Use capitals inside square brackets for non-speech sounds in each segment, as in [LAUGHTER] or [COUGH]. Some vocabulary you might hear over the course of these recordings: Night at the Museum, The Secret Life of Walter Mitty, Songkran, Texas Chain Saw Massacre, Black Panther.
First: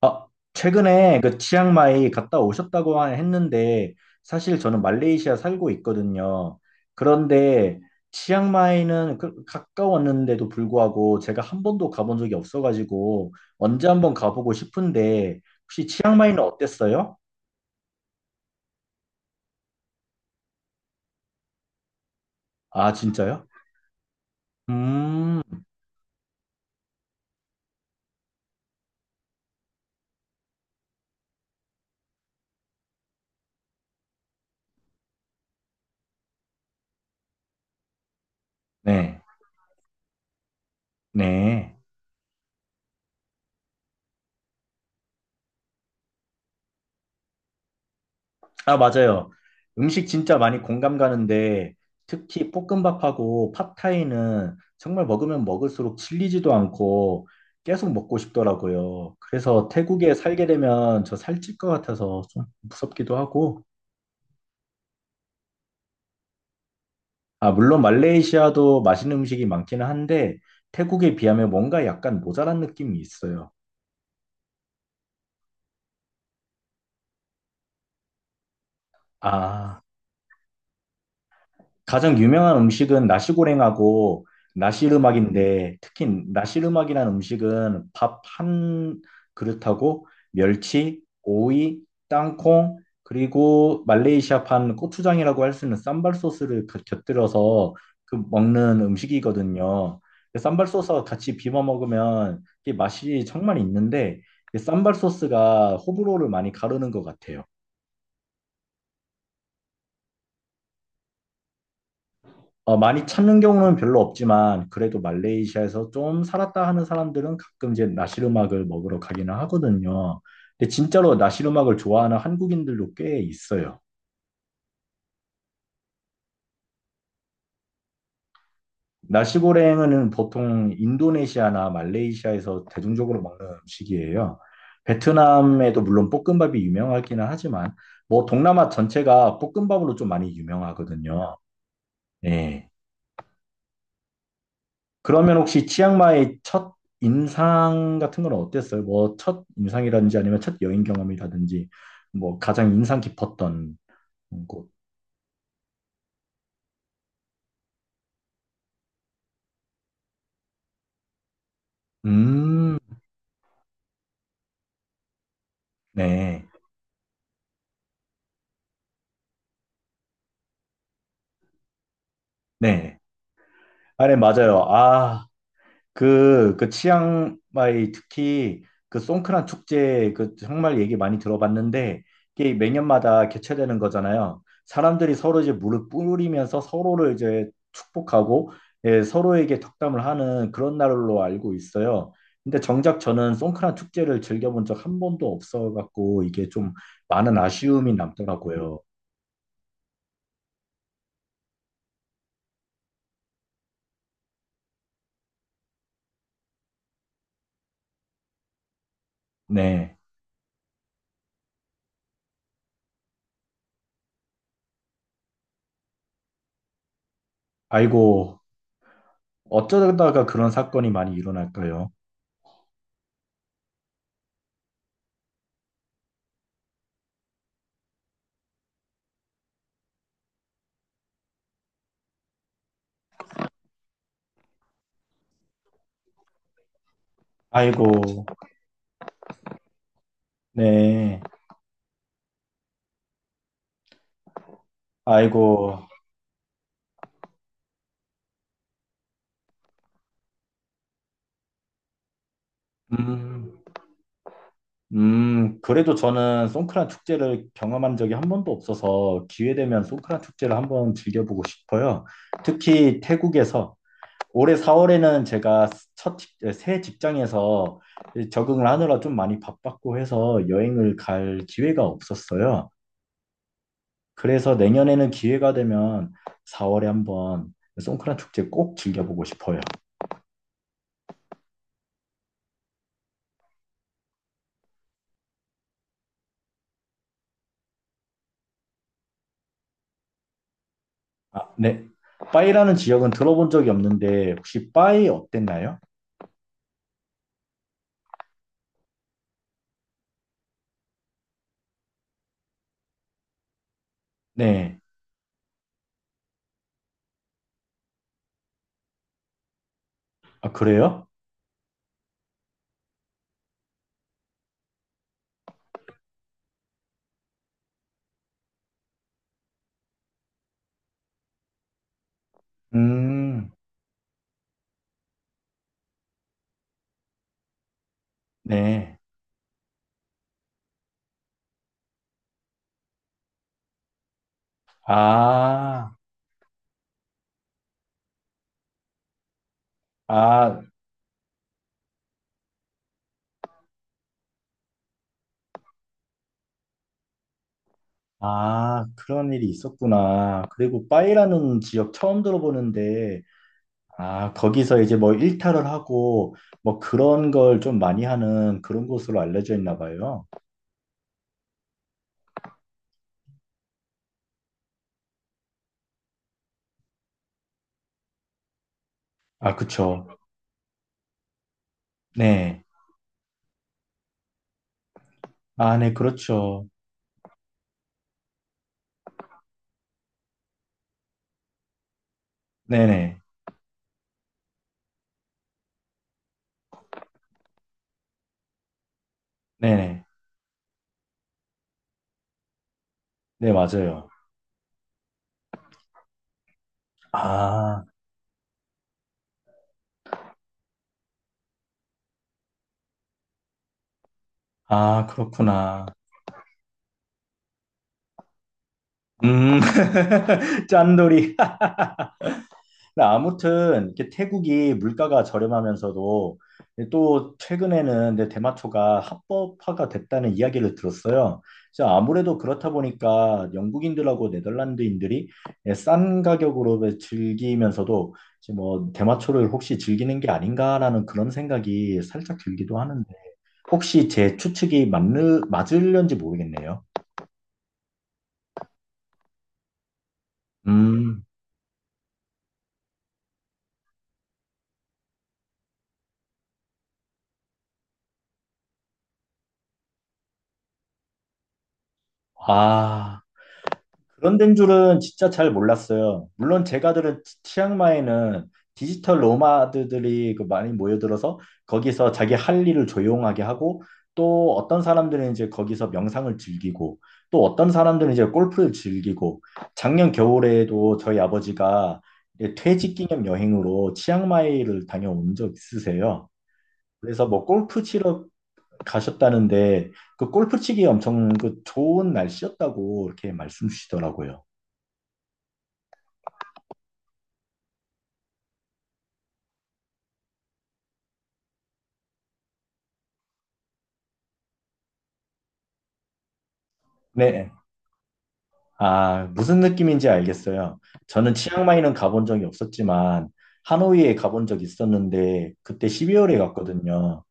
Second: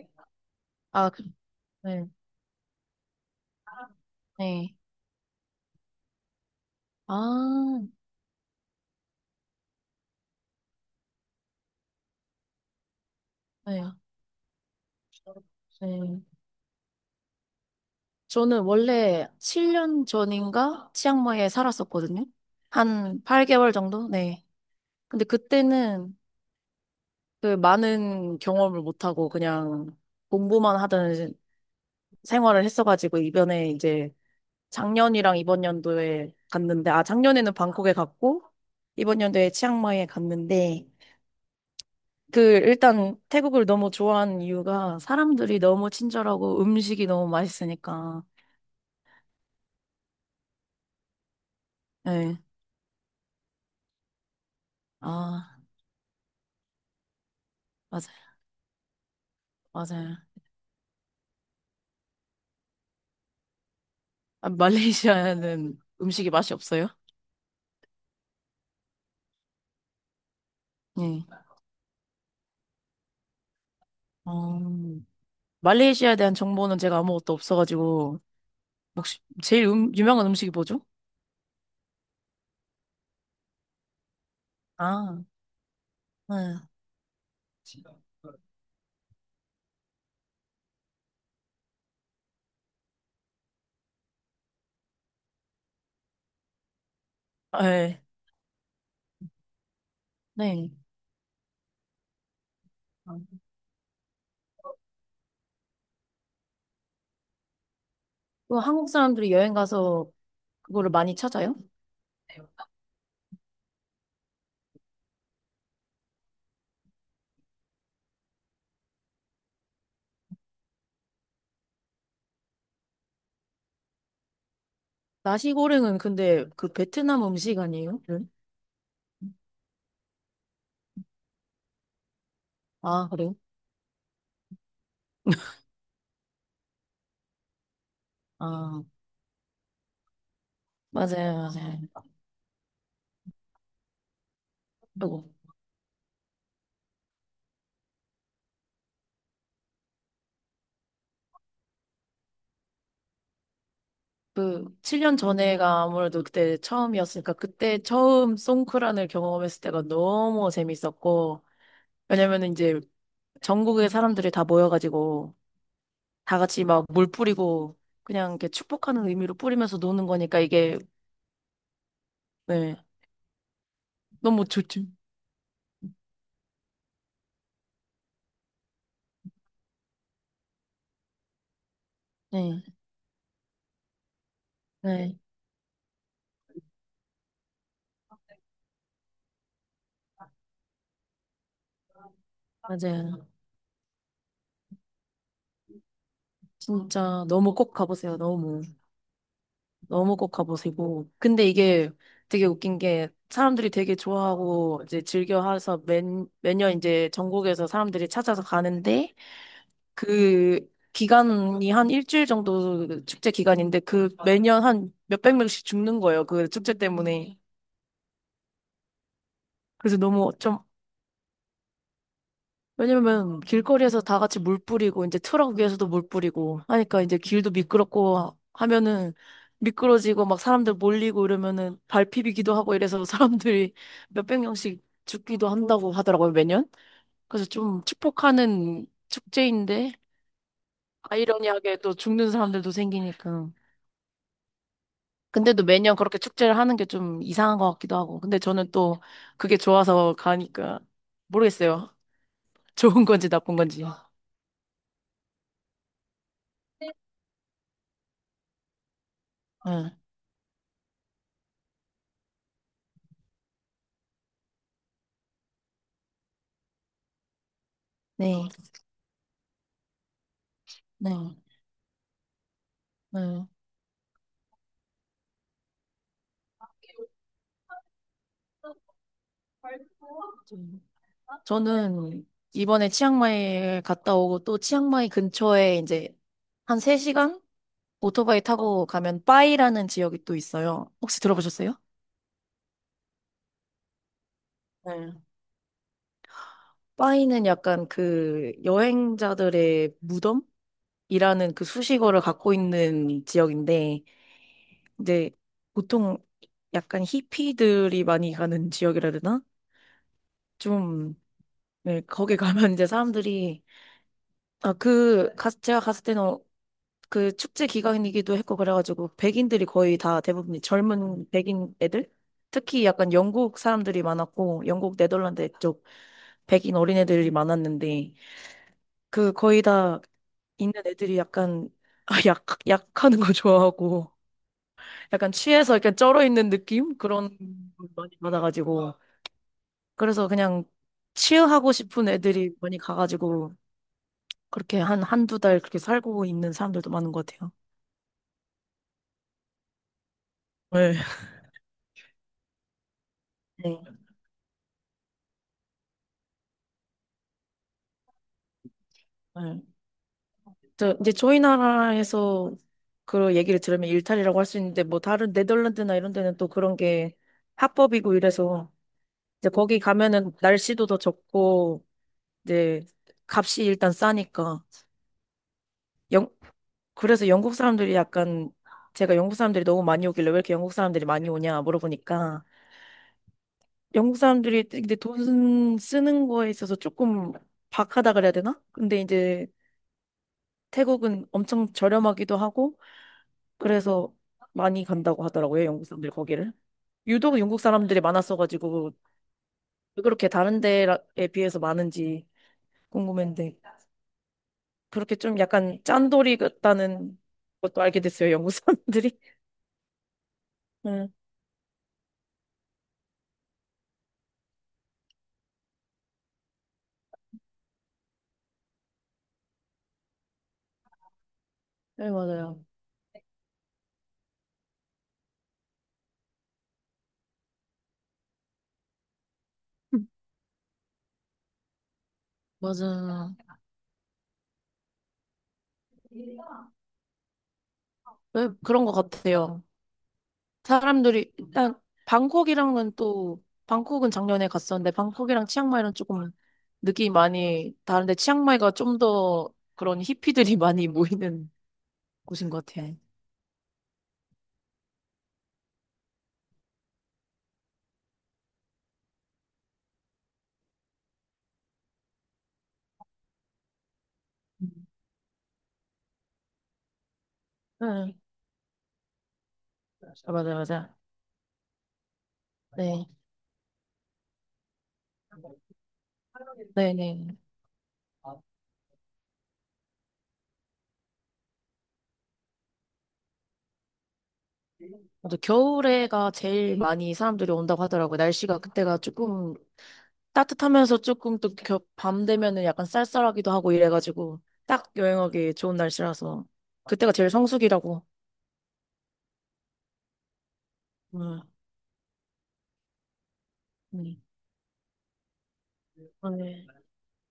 아, 아, 최근에 그 네. 치앙마이 갔다 오셨다고 했는데 사실 네. 저는 말레이시아 살고 있거든요. 그런데 아, 치앙마이는 가까웠는데도 불구하고 제가 한 번도 가본 적이 없어가지고 네. 언제 한번 가보고 싶은데 혹시 네. 치앙마이는 어땠어요? 저는 원래 7년 전인가 치앙마이에 살았었거든요. 아, 한 진짜요? 8개월 정도? 네. 근데 음, 그때는 그 많은 경험을 못하고 그냥 공부만 하던 생활을 했어가지고 이번에 이제 작년이랑 이번 연도에 갔는데, 아, 작년에는 방콕에 갔고, 네, 이번 연도에 치앙마이에 갔는데, 네. 그 일단 태국을 너무 좋아하는 이유가 사람들이 너무 친절하고 음식이 너무 맛있으니까. 아, 맞아요. 음식 진짜 많이 공감 가는데 네. 특히 볶음밥하고 팟타이는 정말 먹으면 아, 먹을수록 질리지도 않고 계속 먹고 맞아요. 싶더라고요. 그래서 태국에 맞아요. 살게 되면 저 살찔 것 같아서 좀 무섭기도 하고. 아, 말레이시아는 음식이 맛이 없어요? 아, 물론 말레이시아도 맛있는 음식이 많기는 한데 태국에 네. 비하면 뭔가 약간 모자란 느낌이 있어요. 어, 말레이시아에 대한 정보는 제가 아무것도 없어가지고 혹시 제일 아. 유명한 음식이 뭐죠? 가장 유명한 음식은 나시고랭하고 아, 나시르막인데 특히 네. 나시르막이라는 음식은 밥 한 그릇하고 멸치, 오이, 땅콩 그리고 말레이시아판 고추장이라고 할 수 있는 쌈발 소스를 아, 곁들여서 네. 그 먹는 음식이거든요. 그 쌈발 네. 소스와 같이 비벼 먹으면 이게 아, 맛이 정말 있는데 이 쌈발 소스가 호불호를 많이 가르는 것 같아요. 그 한국 사람들이 여행 가서 그거를 많이 찾아요? 어, 많이 찾는 경우는 별로 없지만 그래도 말레이시아에서 좀 살았다 하는 사람들은 가끔 이제 나시르막을 먹으러 가기는 하거든요. 근데 진짜로 나시르막을 좋아하는 한국인들도 꽤 있어요. 나시고랭은 근데 그 베트남 음식 아니에요? 네. 나시고랭은 보통 인도네시아나 말레이시아에서 아, 대중적으로 그래요? 먹는 음식이에요. 베트남에도 물론 볶음밥이 유명하기는 하지만 뭐 동남아 아. 전체가 볶음밥으로 좀 많이 맞아요, 유명하거든요. 맞아요. 예. 그리고 그러면 혹시 치앙마이 첫 인상 같은 건 어땠어요? 뭐 첫 인상이라든지 아니면 첫 여행 경험이라든지 뭐 가장 인상 깊었던 그 곳. 7년 전에가 아무래도 그때 처음이었으니까 그때 처음 송크란을 경험했을 때가 너무 재밌었고 왜냐면은 음, 이제 전국의 사람들이 다 모여가지고 다 네, 같이 막 물 뿌리고 그냥 이렇게 축복하는 의미로 뿌리면서 노는 거니까 이게, 네, 네. 아, 네, 너무 맞아요. 좋죠. 아, 그 치앙마이 특히 그 송크란 축제 그 정말 얘기 많이 들어봤는데 이게 네, 매년마다 개최되는 거잖아요. 사람들이 네, 서로 이제 물을 뿌리면서 서로를 이제 축복하고 예, 서로에게 덕담을 하는 그런 날로 알고 있어요. 근데 정작 맞아요. 저는 송크란 축제를 즐겨본 적 한 번도 없어 갖고 이게 좀 진짜 많은 너무 꼭 아쉬움이 가보세요. 너무. 남더라고요. 너무 꼭 가보시고. 근데 이게 되게 웃긴 게 사람들이 되게 좋아하고 이제 즐겨 해서 매년 이제 전국에서 사람들이 찾아서 가는데 네. 그 기간이 한 일주일 정도 축제 기간인데 그 매년 한 몇백 명씩 죽는 거예요. 그 축제 때문에. 아이고, 그래서 어쩌다가 너무 그런 좀. 사건이 많이 일어날까요? 왜냐면 길거리에서 다 같이 물 뿌리고 이제 트럭 위에서도 물 뿌리고 하니까 이제 길도 미끄럽고 하면은 미끄러지고 막 사람들 몰리고 이러면은 발 피비기도 하고 이래서 [LAUGHS] 사람들이 몇백 명씩 죽기도 한다고 하더라고요, 매년. 그래서 좀 아이고, 축복하는 축제인데 네. 아이러니하게 또 죽는 사람들도 생기니까. 근데도 아이고, 매년 그렇게 축제를 하는 게 좀 이상한 것 같기도 하고. 근데 저는 또 그게 좋아서 가니까 모르겠어요. [LAUGHS] 좋은 건지 나쁜 음, 건지. 그래도 저는 송크란 축제를 경험한 적이 한 번도 없어서 기회되면 응. 송크란 축제를 한번 즐겨보고 싶어요. 특히 태국에서 올해 4월에는 제가 새 직장에서 네. 적응을 하느라 좀 많이 바빴고 해서 여행을 네. 갈 기회가 없었어요. 네. 그래서 내년에는 기회가 되면 4월에 한번 송크란 축제 꼭 즐겨보고 싶어요. 좀. 저는 이번에 치앙마이에 갔다 오고 또 치앙마이 근처에 이제 한 3시간 오토바이 타고 가면 빠이라는 지역이 또 있어요. 혹시 아, 들어보셨어요? 네. 빠이라는 지역은 들어본 적이 없는데 혹시 빠이 네. 어땠나요? 빠이는 약간 그 여행자들의 무덤이라는 그 수식어를 갖고 있는 지역인데 네. 이제 보통 약간 히피들이 많이 가는 지역이라 해야 되나? 아, 그래요? 좀. 네, 거기 가면 이제 사람들이 아, 제가 갔을 때는 그 축제 기간이기도 했고 그래가지고 백인들이 거의 다 대부분 젊은 백인 애들 특히 약간 음, 영국 사람들이 많았고 영국 네덜란드 쪽 백인 어린애들이 많았는데 네. 그 거의 다 있는 애들이 약간 아, 약 약하는 거 좋아하고 약간 취해서 아, 약간 쩔어 있는 느낌 그런 걸 많이 받아가지고 그래서 아, 그냥 치유하고 싶은 애들이 많이 가가지고 그렇게 한 한두 달 그렇게 살고 있는 사람들도 많은 것 같아요. 그런 일이 있었구나. 그리고 네. 빠이라는 지역 처음 들어보는데, 네. 아, 거기서 이제 뭐 일탈을 하고, 뭐 그런 걸 좀 많이 하는 그런 곳으로 알려져 네. 있나 봐요. 저 이제 저희 나라에서 그 얘기를 들으면 일탈이라고 할 수 있는데 뭐 다른 네덜란드나 이런 데는 또 그런 게 합법이고 이래서 이제 아, 거기 그쵸. 가면은 날씨도 더 좋고 네. 이제 값이 일단 싸니까 아, 네, 영 그렇죠. 그래서 영국 사람들이 약간 제가 영국 사람들이 너무 많이 오길래 왜 이렇게 영국 사람들이 많이 오냐 물어보니까 네네. 영국 사람들이 근데 돈 쓰는 거에 있어서 조금 박하다 그래야 되나? 근데 이제 네네. 네, 네. 태국은 엄청 저렴하기도 하고 네, 맞아요. 그래서 많이 간다고 하더라고요, 영국 사람들이 거기를. 유독 영국 아, 사람들이 많았어가지고, 왜 그렇게 다른 데에 비해서 많은지 궁금했는데, 아, 그렇게 좀 약간 그렇구나. 짠돌이 같다는 것도 알게 됐어요, 영국 사람들이. 음, [LAUGHS] 네, 짠돌이. 근데 아무튼 이렇게 태국이 물가가 저렴하면서도 또 최근에는 내 대마초가 합법화가 됐다는 이야기를 들었어요. 그래서 네, 아무래도 맞아요. 그렇다 보니까 영국인들하고 네덜란드인들이 예, 싼 가격으로 즐기면서도 이제 뭐 대마초를 혹시 즐기는 게 아닌가라는 그런 생각이 살짝 들기도 하는데 맞아요. 혹시 제 추측이 맞는 맞을런지 모르겠네요. 네, 그런 것 같아요. 음, 사람들이, 일단, 방콕이랑은 또, 방콕은 작년에 갔었는데, 방콕이랑 치앙마이랑 조금 느낌이 많이 다른데, 치앙마이가 좀 더 그런 히피들이 [LAUGHS] 많이 모이는 곳인 것 같아요. 아. 그런 데인 줄은 진짜 잘 몰랐어요. 물론 제가 들은 치앙마이는 디지털 노마드들이 그 많이 모여들어서 거기서 자기 할 일을 조용하게 하고 또 어떤 사람들은 이제 거기서 명상을 즐기고 또 어떤 사람들은 응. 이제 골프를 즐기고 작년 아, 맞아, 맞아. 겨울에도 저희 아버지가 이제 퇴직 네. 기념 여행으로 치앙마이를 다녀온 적 있으세요. 그래서 네네. 뭐 골프 치러 가셨다는데 그 골프 치기 엄청 그 좋은 날씨였다고 이렇게 말씀 주시더라고요. 맞아. 겨울에가 제일 많이 사람들이 온다고 하더라고요. 날씨가 그때가 조금 따뜻하면서 조금 또 밤 되면은 약간 쌀쌀하기도 하고 이래가지고 딱 여행하기 좋은 날씨라서 그때가 제일 네. 성수기라고. 아, 무슨 느낌인지 알겠어요. 저는 응. 치앙마이는 가본 적이 없었지만 하노이에 네. 가본 적이 있었는데 그때 12월에 네. 갔거든요.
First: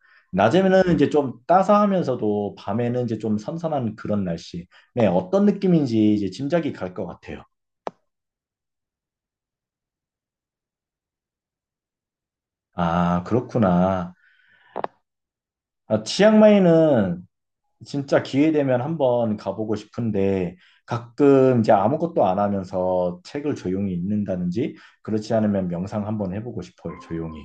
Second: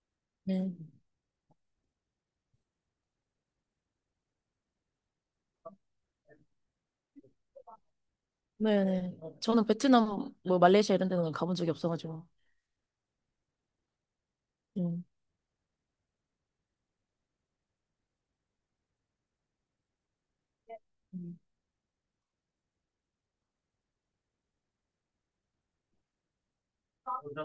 네. 낮에는 이제 좀 따사하면서도 밤에는 이제 좀 선선한 그런 날씨. 네, 어떤 느낌인지 이제 짐작이 갈 것 같아요. 네. 네. 저는 베트남, 뭐 말레이시아 이런 데는 가본 적이 없어가지고. 아, 그렇구나. 음. 아, 치앙마이는 진짜 기회 되면 한번 가보고 싶은데 음. 가끔 이제 아무것도 안 하면서 책을 조용히 읽는다든지 그렇지 않으면 명상 한번 해보고 싶어요, 조용히.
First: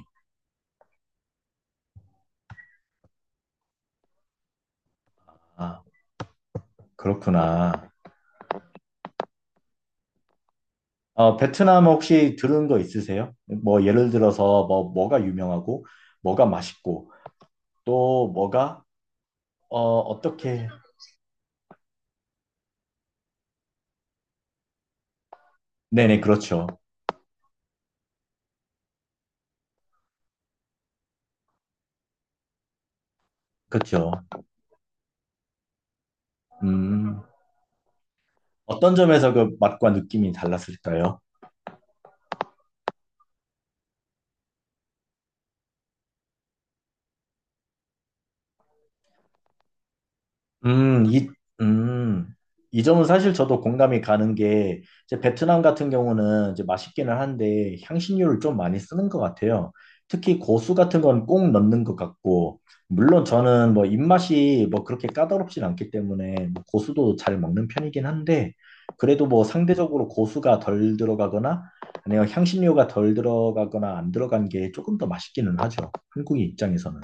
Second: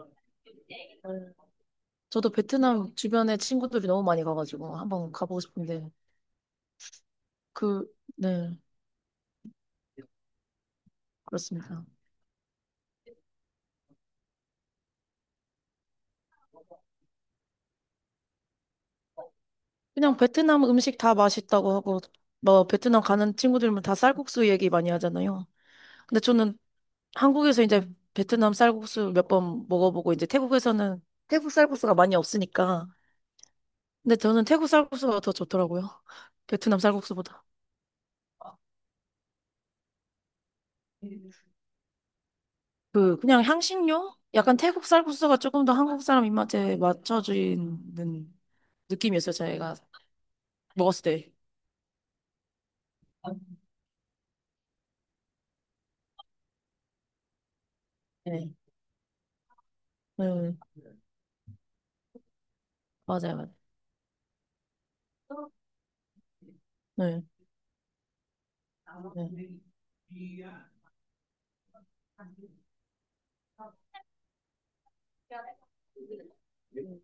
저도 베트남 주변에 친구들이 너무 많이 가가지고 한번 가보고 아, 싶은데 그렇구나. 그, 네. 어, 그렇습니다. 베트남 혹시 들은 거 있으세요? 뭐 예를 들어서 뭐 뭐가 유명하고 뭐가 맛있고 또 뭐가 어 그냥 베트남 어떻게 음식 다 맛있다고 하고, 뭐, 베트남 가는 친구들은 다 쌀국수 얘기 많이 하잖아요. 네네 근데 저는 그렇죠. 한국에서 이제 베트남 쌀국수 몇 번 먹어보고, 이제 태국에서는 태국 쌀국수가 많이 없으니까. 그렇죠. 근데 저는 태국 쌀국수가 더 좋더라고요. [LAUGHS] 베트남 음. 쌀국수보다. 어떤 점에서 그 맛과 느낌이 달랐을까요? 그냥 향신료? 약간 태국 쌀국수가 조금 더 한국 사람 입맛에 맞춰지는 느낌이었어요, 제가 먹었을 음, 이, 때. 음, 이 점은 사실 저도 공감이 가는 게, 이제 베트남 같은 경우는 이제 맛있기는 한데, 향신료를 네. 좀 많이 쓰는 것 같아요. 특히 네, 고수 같은 건 꼭 넣는 것 같고, 물론 맞아요, 맞아요. 저는 뭐 입맛이 뭐 그렇게 까다롭진 않기 때문에, 뭐 고수도 네. 잘 먹는 편이긴 한데, 그래도 뭐 네. 상대적으로 고수가 덜 들어가거나, 아니면 향신료가 덜 들어가거나 안 들어간 게 조금 더 맛있기는 하죠. 한국인 입장에서는.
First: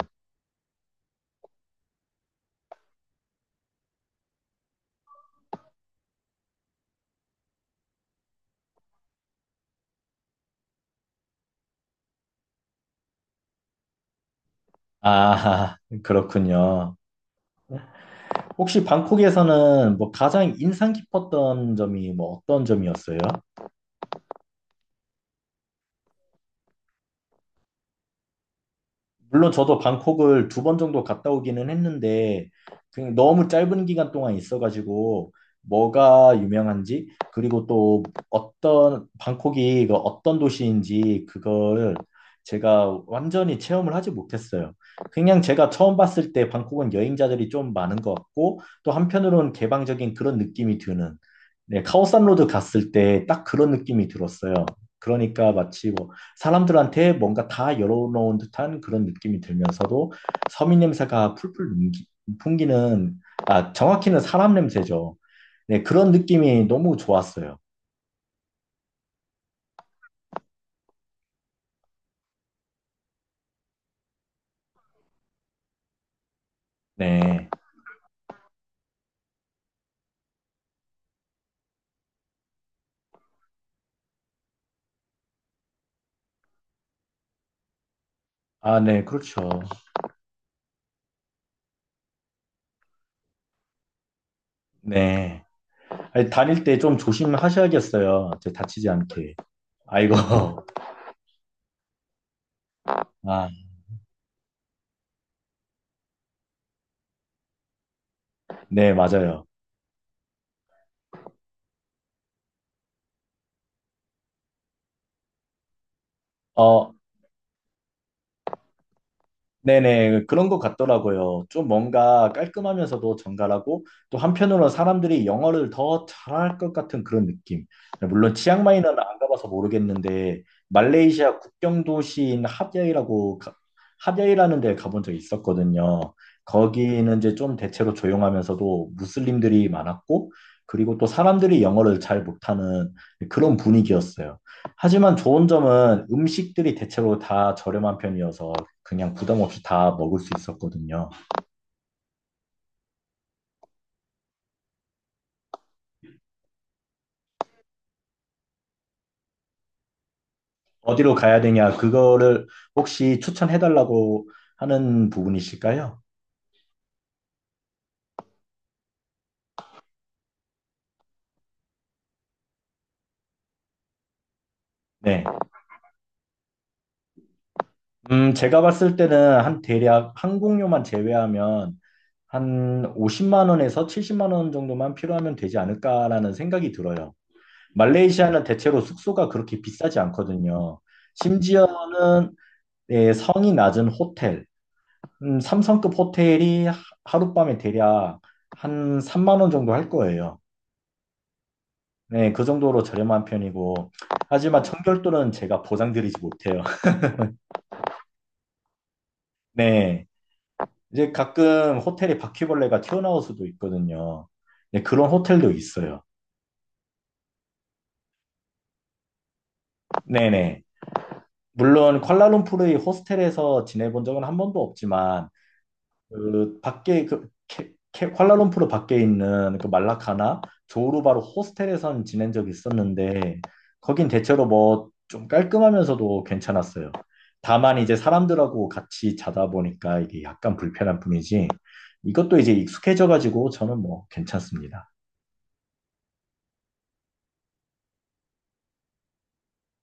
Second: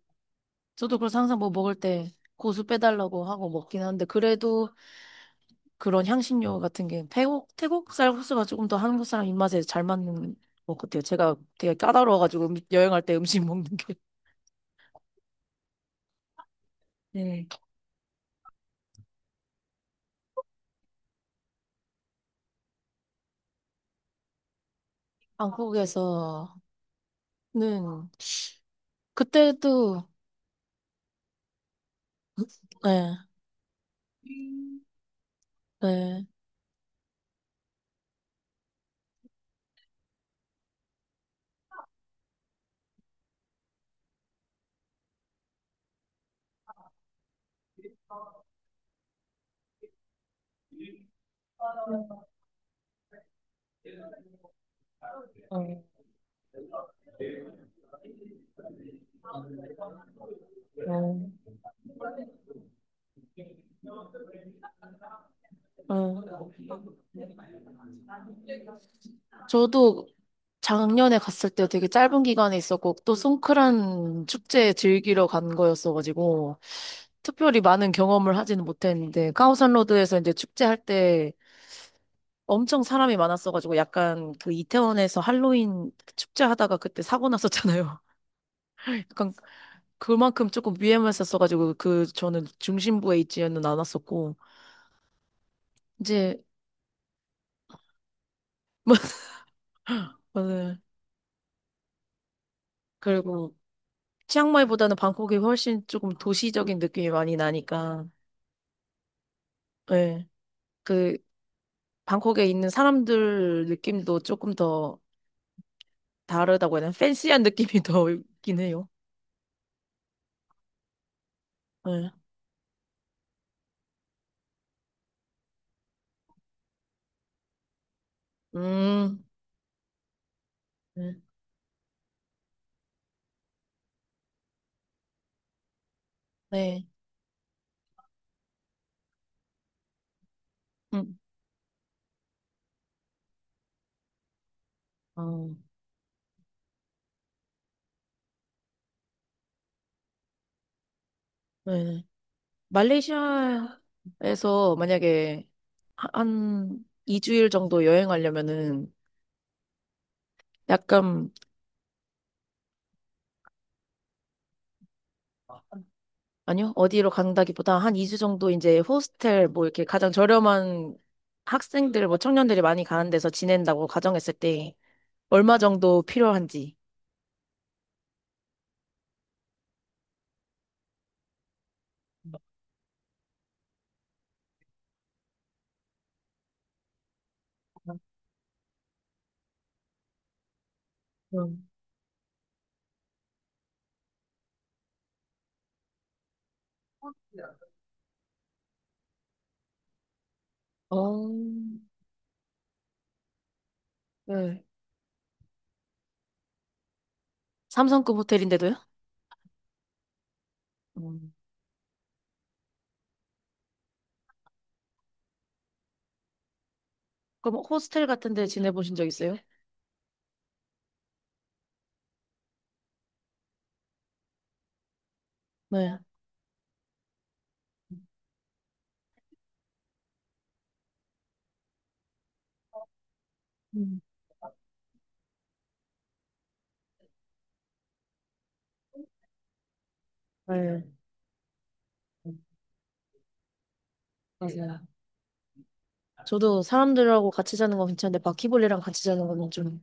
저도 그래서 항상 뭐 먹을 때 고수 빼달라고 하고 먹긴 하는데 그래도 그런 향신료 같은 게 태국 쌀 국수가 조금 더 한국 사람 입맛에 잘 맞는 것 같아요. 제가 되게 까다로워가지고 여행할 때 음식 [LAUGHS] 먹는 게. 아, 그렇군요. 네. 혹시 방콕에서는 뭐 가장 인상 깊었던 점이 뭐 어떤 점이었어요? 한국에서는 물론 저도 그때도 방콕을 두 번 정도 갔다 오기는 했는데 그냥 네, 너무 짧은 기간 동안 있어가지고 네, 뭐가 유명한지 그리고 또 어떤 방콕이 그 어떤 도시인지 그걸 제가 완전히 체험을 하지 못했어요. 그냥 제가 처음 봤을 때 방콕은 여행자들이 좀 많은 것 같고 또 한편으로는 개방적인 그런 느낌이 드는 네, 카오산 로드 갔을 때 딱 그런 느낌이 들었어요. 그러니까 어, 마치 뭐 사람들한테 뭔가 다 열어놓은 듯한 그런 느낌이 들면서도 서민 어. 냄새가 풀풀 풍기는, 아, 정확히는 사람 냄새죠. 네, 그런 어. 느낌이 너무 좋았어요. 저도 작년에 갔을 때 되게 짧은 기간에 있었고 또 송크란 축제 즐기러 간 거였어가지고 네. 특별히 많은 경험을 하지는 못했는데 카오산로드에서 이제 축제할 때 엄청 사람이 많았어가지고 약간 그 이태원에서 할로윈 축제하다가 그때 사고 났었잖아요. 아, 네, [LAUGHS] 약간 그렇죠. 그만큼 조금 위험했었어가지고 그 저는 중심부에 있지는 않았었고 네. 아니, 이제 다닐 때 좀 조심하셔야겠어요. 이제 다치지 [LAUGHS] 않게. 아이고. 저는 [LAUGHS] 아, 그리고 치앙마이보다는 방콕이 훨씬 조금 도시적인 느낌이 많이 나니까 네, 맞아요. 예. 그 방콕에 있는 사람들 느낌도 조금 더 다르다고 해야 되나? 어, 팬시한 느낌이 더 있긴 해요. 네네, 그런 것 같더라고요. 좀 예. 뭔가 깔끔하면서도 정갈하고, 또 한편으로는 사람들이 영어를 더 잘할 것 같은 그런 느낌. 물론 치앙마이는 안 음, 가봐서 모르겠는데, 네. 말레이시아 국경 도시인 핫야이라고, 핫야이라는 데 가본 적이 있었거든요. 네. 거기는 이제 좀 대체로 조용하면서도 무슬림들이 많았고, 그리고 또 음. 사람들이 영어를 잘 못하는 그런 분위기였어요. 하지만 좋은 어, 점은 음식들이 대체로 다 저렴한 편이어서 그냥 부담 없이 다 먹을 수 있었거든요. 네. 말레이시아에서 만약에 한 2주일 정도 여행하려면은 어디로 약간, 가야 되냐, 그거를 혹시 추천해달라고 하는 부분이실까요? 아니요, 어디로 간다기보다 한 2주 정도 이제 호스텔 뭐 이렇게 가장 저렴한 학생들, 뭐 청년들이 많이 가는 데서 지낸다고 가정했을 때 네. 얼마 정도 필요한지. 제가 봤을 때는 한 대략 항공료만 제외하면 한 50만 원에서 70만 원 정도만 필요하면 되지 않을까라는 생각이 들어요. 말레이시아는 대체로 숙소가 그렇게 비싸지 않거든요. 음. 심지어는 네, 성이 낮은 호텔, 삼성급 호텔이 하룻밤에 대략 한 3만 원 정도 할 거예요. 어, 네, 그 정도로 저렴한 편이고, 하지만 어, 네. 청결도는 제가 보장드리지 못해요. [LAUGHS] 삼성급 호텔인데도요? 네, 이제 음. 가끔 호텔에 바퀴벌레가 튀어나올 수도 있거든요. 네, 그런 호텔도 있어요. 그럼 호스텔 같은 데 지내보신 적 있어요? 네네. 물론 쿠알라룸푸르의 호스텔에서 지내본 적은 한 번도 없지만, 네. 그 밖에 쿠알라룸푸르 밖에 있는 그 말라카나 조우르바로 호스텔에선 지낸 적이 있었는데 음. 거긴 대체로 뭐 좀 깔끔하면서도 괜찮았어요. 다만 이제 사람들하고 같이 자다 보니까 이게 약간 네. 불편한 뿐이지 이것도 이제 익숙해져 가지고 저는 뭐 맞아요. 괜찮습니다. 저도 사람들하고 같이 자는 건 괜찮은데 바퀴벌레랑 같이 자는 건 좀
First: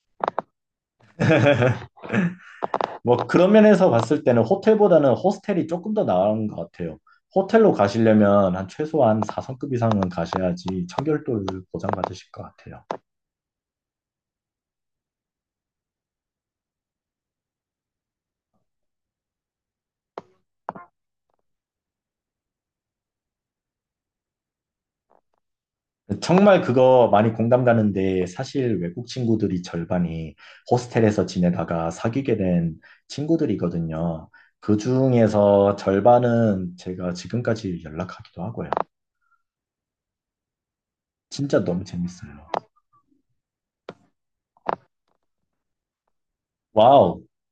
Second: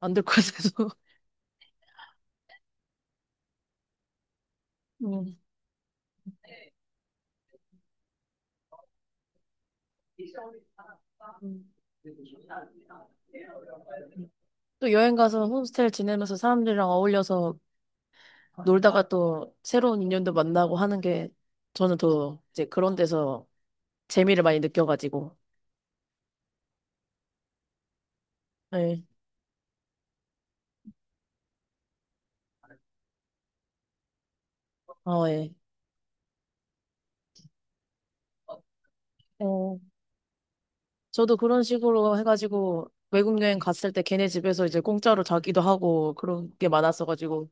안 될 것 같아서. [LAUGHS] [LAUGHS] 뭐 그런 면에서 봤을 때는 호텔보다는 음. 호스텔이 조금 더 나은 것 같아요. 호텔로 가시려면 한 최소한 4성급 이상은 가셔야지 청결도를 보장받으실 것 같아요. 또 여행 가서 홈스테이 지내면서 사람들이랑 어울려서 놀다가 또 새로운 인연도 만나고 하는 게 저는 더 이제 그런 데서 재미를 많이 느껴가지고. 정말 그거 많이 공감 가는데 사실 네. 외국 친구들이 절반이 호스텔에서 지내다가 사귀게 된 친구들이거든요. 그 어, 예. 중에서 절반은 제가 지금까지 연락하기도 하고요. 어. 저도 그런 진짜 너무 식으로 재밌어요. 해가지고 외국 여행 갔을 때 걔네 집에서 이제 공짜로 자기도 하고 그런 게 와우, 많았어가지고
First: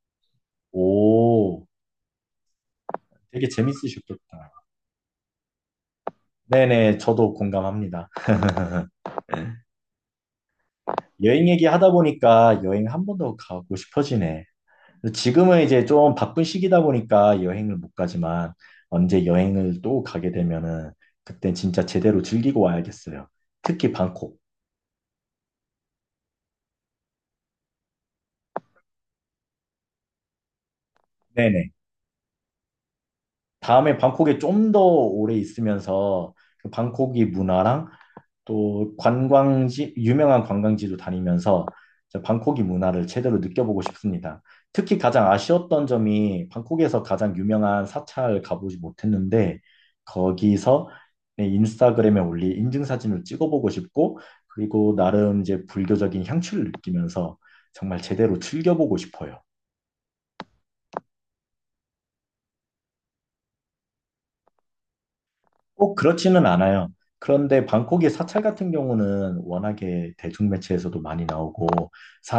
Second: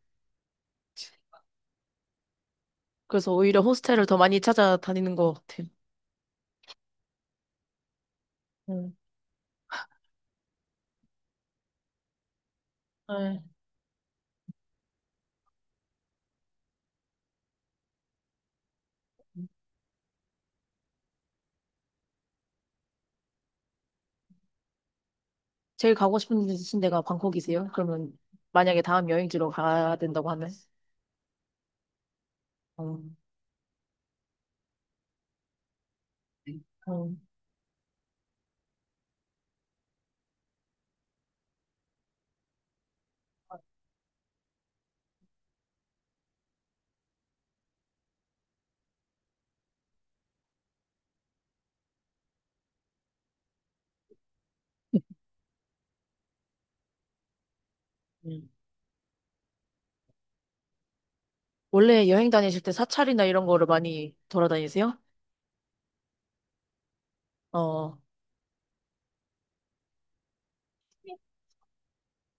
오, 그래서 되게 오히려 호스텔을 더 많이 재밌으셨겠다. 찾아다니는 것 같아요. 네네, 저도 공감합니다. 음. 여행 얘기하다 보니까 여행 한 번 더 네. 가고 싶어지네. 근데 지금은 이제 좀 바쁜 시기다 보니까 여행을 못 가지만 언제 여행을 또 가게 되면은 그때 진짜 제대로 즐기고 와야겠어요. 특히 방콕. 제일 가고 싶으신 데가 방콕이세요? 그러면 만약에 다음 여행지로 가야 된다고 하면? 네네. 어, 다음에 방콕에 좀 더 오래 있으면서 그 어. 방콕이 문화랑 또 관광지, 유명한 관광지도 다니면서 저 방콕이 문화를 제대로 느껴보고 싶습니다. 특히 가장 아쉬웠던 점이 방콕에서 가장 유명한 사찰 가보지 못했는데 거기서 내 인스타그램에 올린 인증사진을 찍어보고 싶고 그리고 나름 이제 불교적인 향취를 느끼면서 정말 제대로 음. 즐겨보고 싶어요. 원래 여행 다니실 때 사찰이나 이런 거를 많이 돌아다니세요? 꼭 그렇지는 않아요. 그런데 어, 방콕의 사찰 같은 경우는 워낙에 대중매체에서도 많이 나오고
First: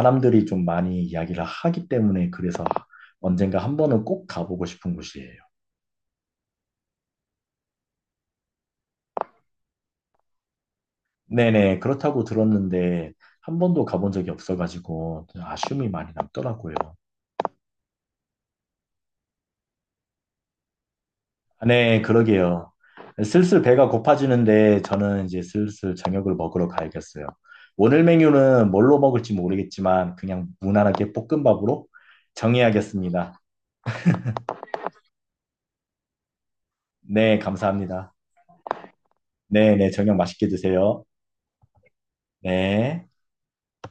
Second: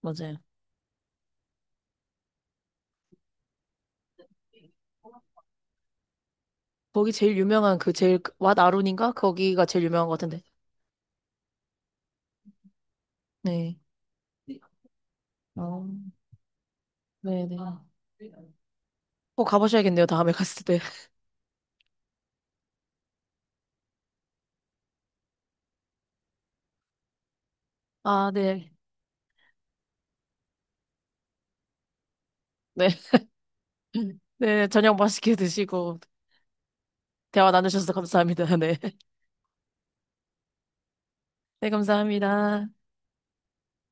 맞아요. 좀 많이 이야기를 하기 때문에 그래서 언젠가 한 번은 꼭 가보고 싶은 곳이에요. 거기 제일 유명한 그 제일 왓 아룬인가? 거기가 제일 유명한 것 같은데. 네네, 그렇다고 들었는데 한 네. 번도 가본 적이 없어가지고 어, 아쉬움이 많이 남더라고요. 네네. 꼭 가보셔야겠네요, 다음에 갔을 때. [LAUGHS] 네, 그러게요. 슬슬 배가 고파지는데 저는 이제 슬슬 저녁을 먹으러 가야겠어요. 오늘 아, 메뉴는 네. 뭘로 먹을지 모르겠지만 그냥 무난하게 볶음밥으로 네. 정해야겠습니다. [LAUGHS] 네, 저녁 맛있게 드시고, 네, 대화 나누셔서 감사합니다. 감사합니다. [LAUGHS] 네. 네, 네, 저녁 맛있게 드세요. 네, 감사합니다. 네.